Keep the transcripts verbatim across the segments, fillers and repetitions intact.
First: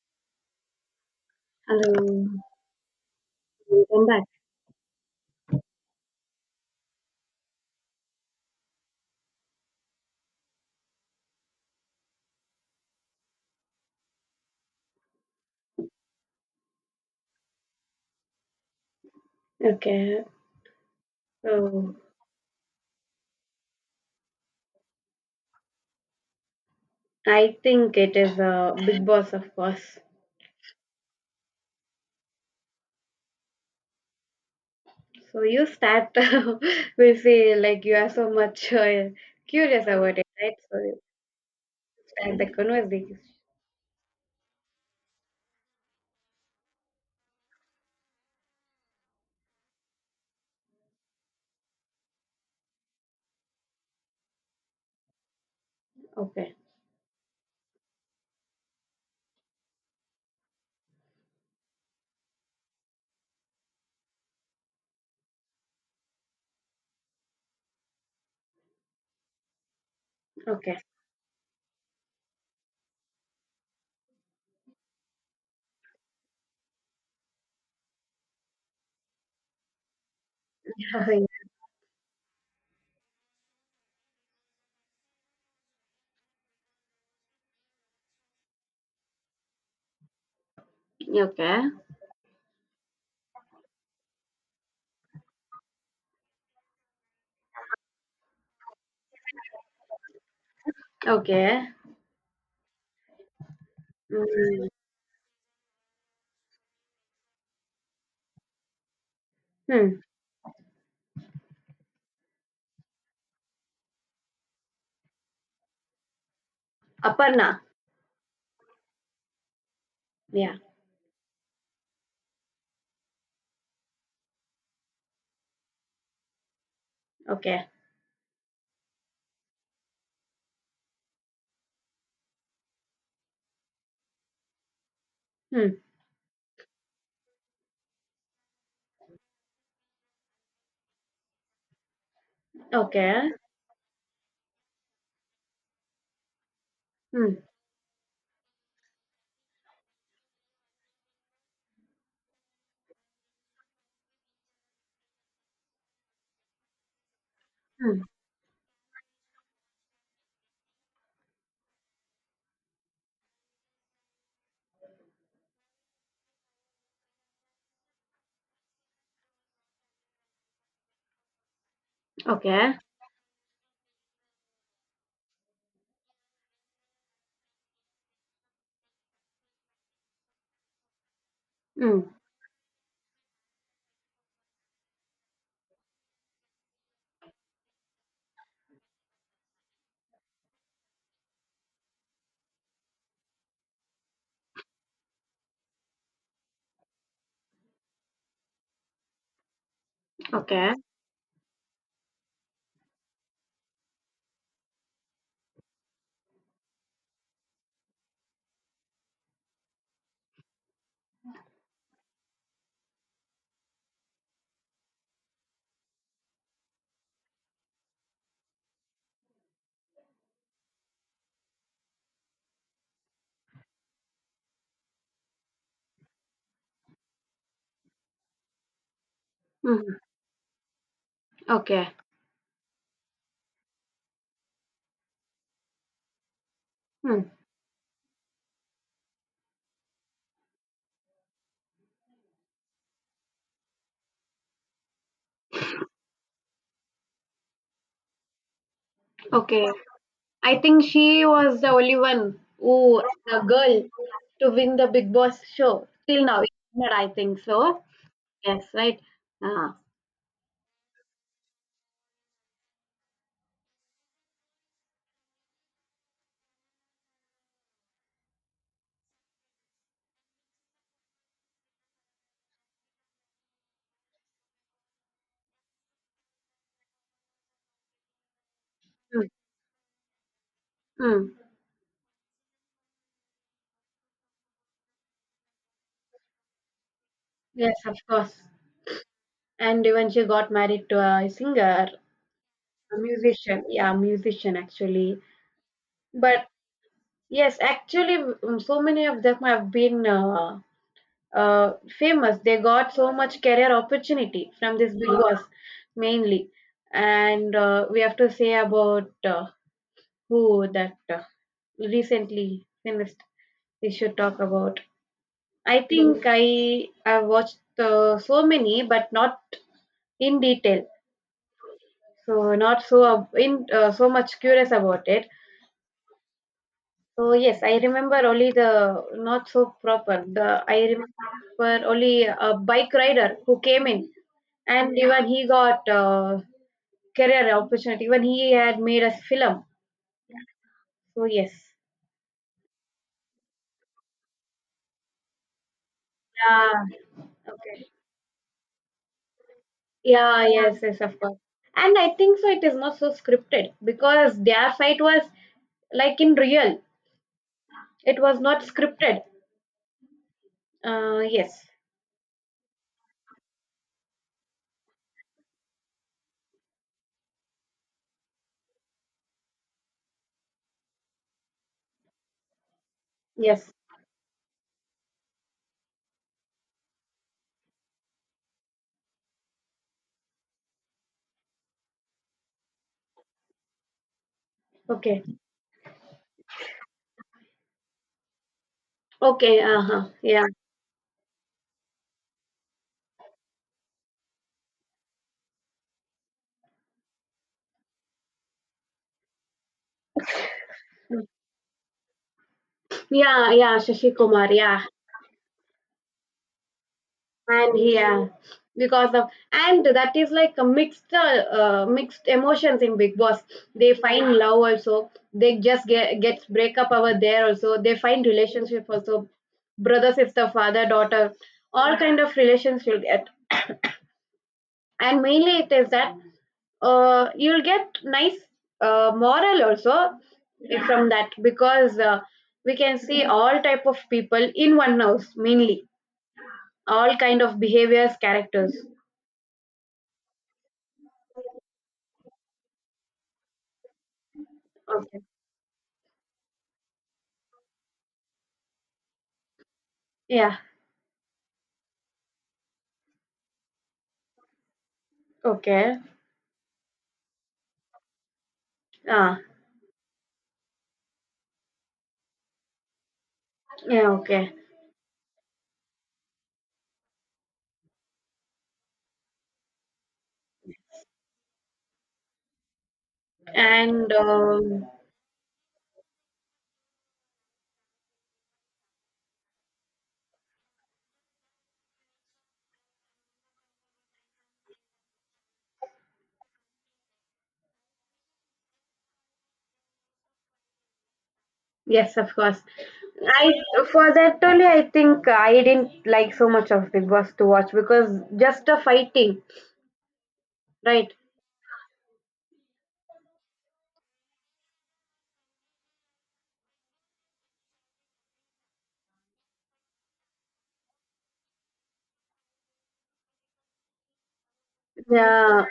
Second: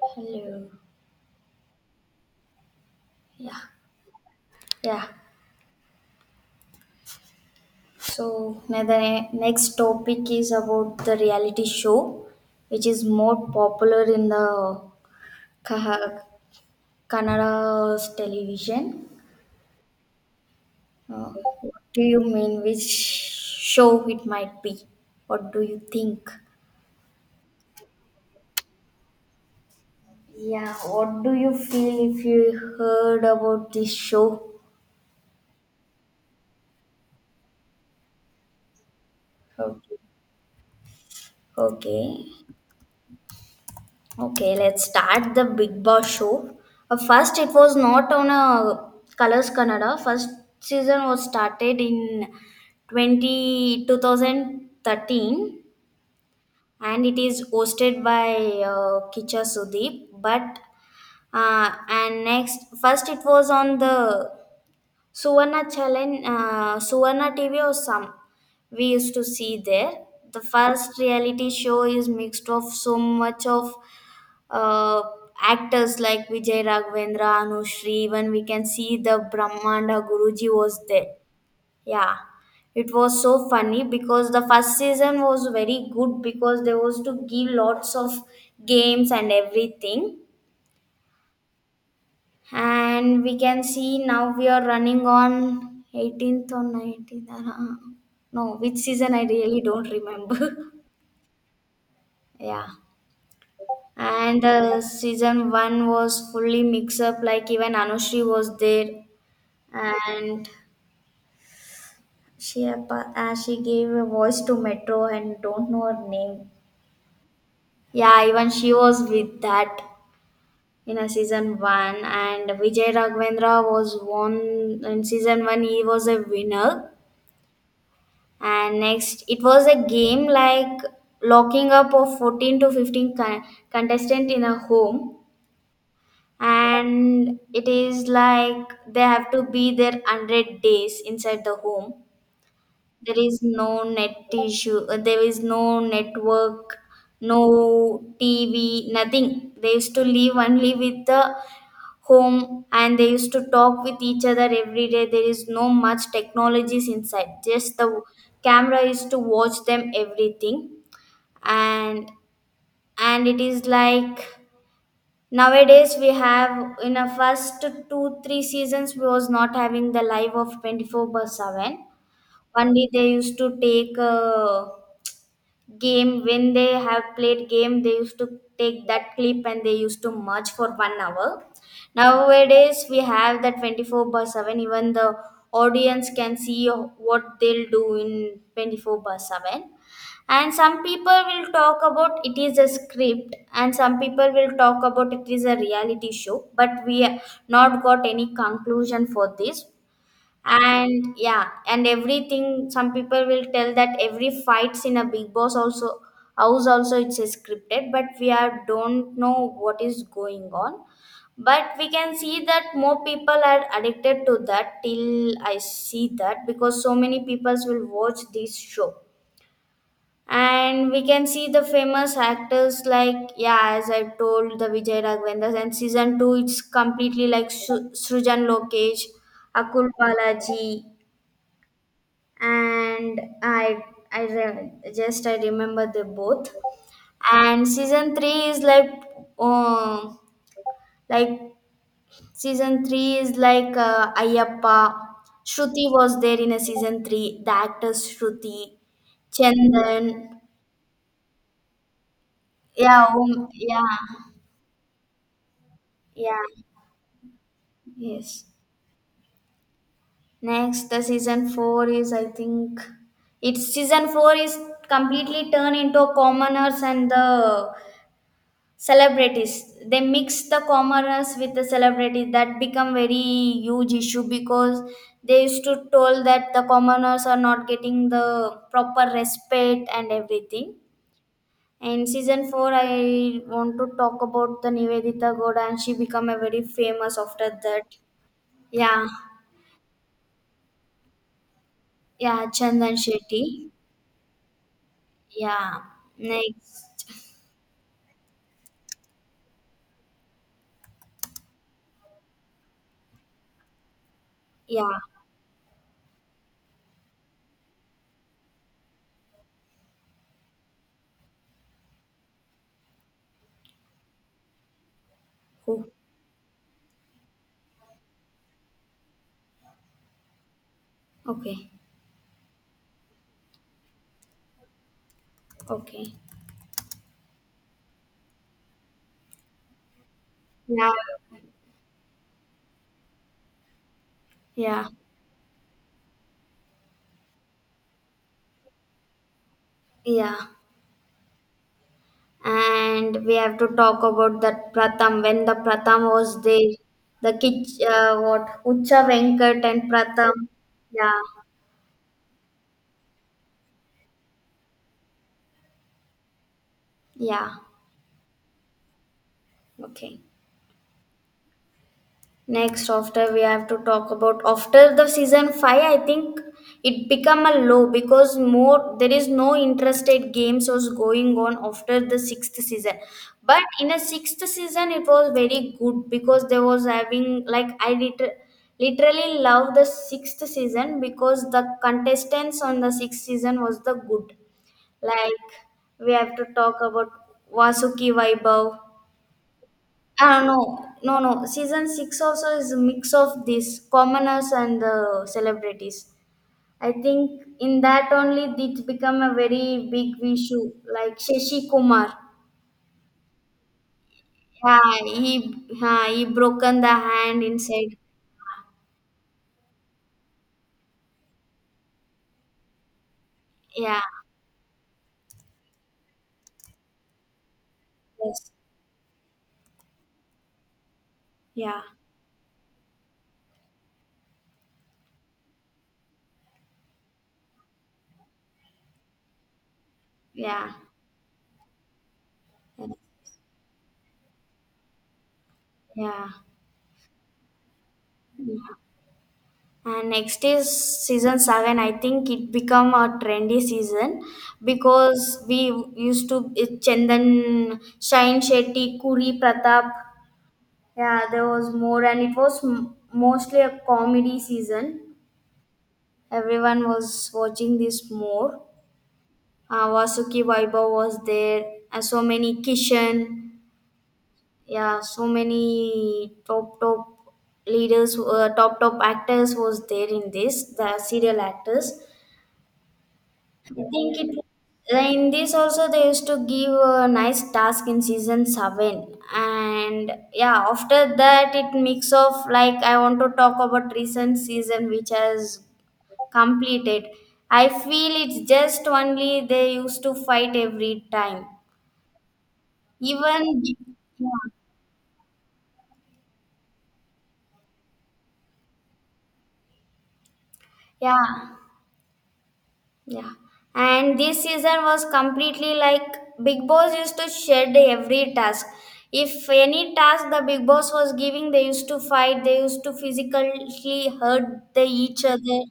Hello. Hello, Yeah. welcome back. Yeah. So now the ne- next topic is about the reality show, which is more popular in the Kaha- Kannada's television. Okay, Uh, what so do you mean? Which show it might be? What do you think? I think it is a Big Boss, of course. Yeah. What do you feel if you heard about this show? So you start. We'll see, like you are so much uh, curious Okay. about it, right? So you Okay. start the conversation. Okay, let's start the Big Boss show. Uh, first, it was not on a Colors Kannada. First season was started in twenty two thousand thirteen, Okay, and it is hosted by uh, Kicha Sudeep. But uh, and next, first it was on the Suvarna Challenge, uh, Suvarna T V or some we used to see there. The okay. first reality show is mixed of so much of uh, actors like Vijay Raghavendra, Anushri, even we can see the Brahmanda Guruji was there. Yeah, it was so funny because the first season was very good because there was to give lots of games and everything. Okay, And we can see now we are running on eighteenth or nineteenth. uh, No, which season I really don't remember. okay. Yeah. and Mm. Uh, season one was fully mix up, like even Anushri was there, Hmm. and she appa- uh, she gave a voice to Metro and don't know her name. Aparna. Yeah, even she was with that Yeah. in a season one. And Vijay Raghavendra was won in season one, he was a winner. Okay. And next, it was a game like locking up of fourteen to fifteen con- contestant in a home, Hmm. and it is like they have to be there hundred days inside the home. There Okay. is no net issue, uh, there is no network, Hmm. no TV, nothing. They used to live only with the home, and they used to talk with each other every day. There is no much technologies inside, just the Hmm. camera is to watch them everything. And and it is like, nowadays we have, in a first two three seasons we was not having the live of twenty-four by seven. Okay. Only they used to take, uh, game, when they have played game, they used to take that clip and they used to merge for one hour. Hmm. Nowadays we have that twenty-four by seven, even the audience can see what they'll do in twenty-four by seven. And some people will talk about it is a script, and some people will talk about it is a reality show, but we are not got any conclusion for this. Okay. And yeah, and everything, some people will tell that every fights in a big boss also house also it's scripted, but we are don't know what is going on. But we can see that more people are addicted to that till I see that, because so many people will watch this show. And we can see the famous actors, like yeah, as I told, the Vijay Raghavendra. And season two, it's completely like Su- Srujan Lokesh, Akul Hmm. Balaji. Okay. And I I re- just I remember they both. Hmm. And season three is like, um like, season three is like, uh, Ayappa. Shruti was there in a season three. The actors Shruti, Okay. Chandan, I think she was the only one who, yeah, the um, girl, yeah, to win the Big Boss show. Till now, yeah, isn't it? I think so. yes. Yes, right. Ah, Next, the season four is, I think it's season four is completely turned into commoners and the celebrities. They mix the commoners with the celebrities, that become very huge issue, because they used to told that the commoners are not getting the proper mm, respect and everything. mm. And season four, I want to talk about the Nivedita Goda, and she become a very famous after Yes, that. of course. Yeah. And even she got married to a singer, Yeah, Chandan a Shetty. musician. Yeah, musician actually. Yeah. But Next. yes, actually, mm, so many of them have been uh, uh, famous. They got so much career opportunity from this Yeah. Big Boss mainly. And uh, we have to say about uh, Oh, that uh, recently finished. We should talk about. I Who? think I I watched uh, so many, but not in detail. Okay. So not so uh, in uh, so much curious about it. Okay. So yes, I remember only the not so proper. The I Yeah, remember only a bike rider who came in, yeah, and even he got uh, career opportunity. Even he had made a film. yeah. So yes. And we have to talk about that Pratham. When the Pratham was there, Yeah. the kitch Okay. uh, what, Ucha Venkat and Pratham. Yeah, yeah. Yes, yes, of Yeah, course. And I think so it is not so scripted because their fight was like in real. yeah, It was not scripted. okay. Uh yes. Next, after, we have to talk about after the season five. I think it become a low because more there is no interstate games was going on after the sixth season. But Yes. in a sixth season, it was very good, because there was having like, I liter- literally love the sixth season because the contestants on the sixth season was the good. Okay. Like we have to talk about Vasuki Vaibhav. Okay, uh-huh. Ah, Yeah. no, no, no. Season six also is a mix of these commoners and the celebrities. I think in that only it become a very big issue. Like Shashi Kumar, Yeah, yeah, Shashi Kumar, yeah. yeah, he, yeah, he broken the hand And inside. yeah. Because of and that is like a mixed uh, uh, mixed emotions in Big Boss. They Yeah, find love also. They just get gets breakup over there also. They find yes, relationship also. Brother, sister, father, daughter, yeah, all kind of relations you'll get, and mainly it is that uh, you'll get nice uh, moral also yeah, from that, because uh, we can see all type of people in one house, mainly yeah. all kind of behaviors, characters. And next is season seven. I think it become a trendy season Okay. because we used to it Chandan, Shine Shetty, Kuri Pratap. Yeah. Yeah, there was more, and it was m- mostly a comedy season. Okay. Everyone was watching this more. Ah, Uh, Vasuki Vaibhav was there, and so many Kishan. yeah. Okay. Yeah, so many top top leaders, uh, top top actors was there in this. The serial actors, I And think it, um, in this also they used to give a nice task in season seven. And yeah, after that, it mix of like, I want to talk about recent season which has completed. I feel it's just only they used to fight every time, yes, of course. I even For that yeah, only, I think I didn't like so much of Big Boss to watch, because just the fighting, right? yeah. Yeah. And this season was completely like Big Boss used to shed every task. If any task the Big Boss was giving, they used to fight, they used to physically hurt the each other. Yeah,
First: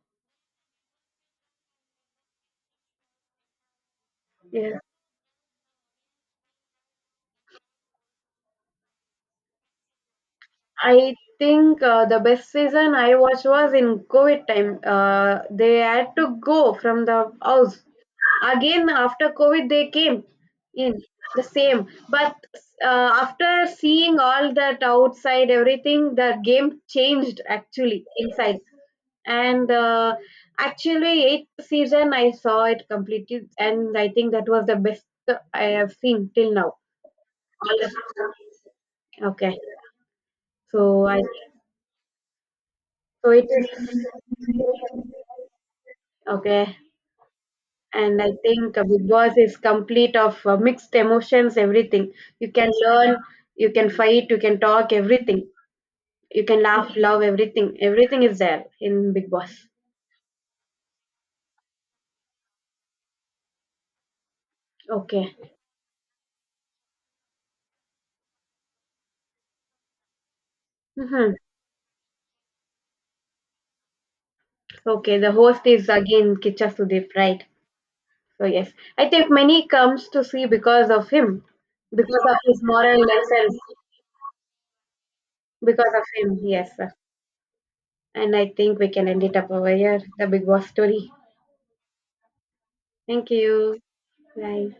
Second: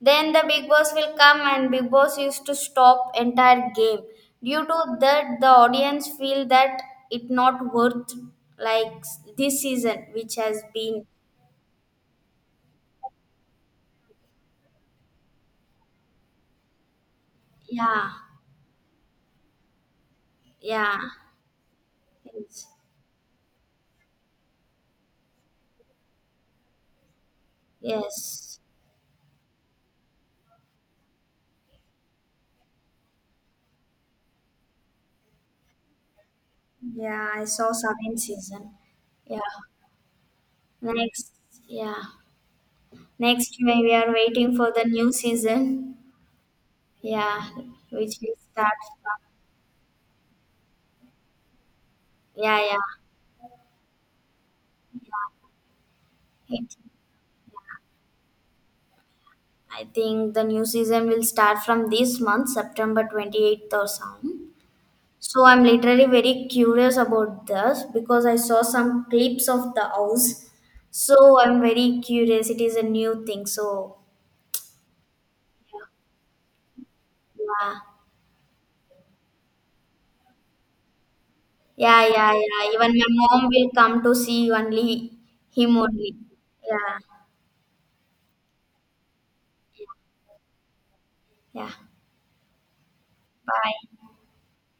Then the Big Boss will come and Big Boss used to stop entire game. Due yeah. to that, the audience feel that it not worth, like this season, which has been, I think uh, the best season I watched was in COVID time. Uh, they had to go from the house yeah, again after COVID. They came yeah, in the same, but yes. uh, after seeing all that outside, everything, the game changed actually Yes. inside. And uh, actually, eighth season I saw it completely, and I think that was the best I have seen till now. Yeah, I saw All the- seven season. Yeah. Okay, so I Next, yeah. So it Next, is we we are waiting for the new season. okay. Yeah, which And I will start think uh, Big from, Boss is complete of uh, mixed emotions, everything. You yeah, can yeah. learn, you can fight, you can talk, everything. You can It, laugh, love, everything. Everything is there in Big Boss. I think the new season will start from this month, September twenty-eighth or some. Okay. So I'm literally very curious about this because I saw some clips of the house. Hmm. So I'm very curious. It is a new thing. So, Okay, the host is again Kicha Sudeep, right? yeah. So yes, I think many comes to see because of him, Yeah, because yeah, of yeah. his Even moral my mom lessons, will come to see only him because of only. him. Yes, sir. Yeah, And I think we can end it up over here, the Big Boss story. yeah. Thank you. Bye. Bye.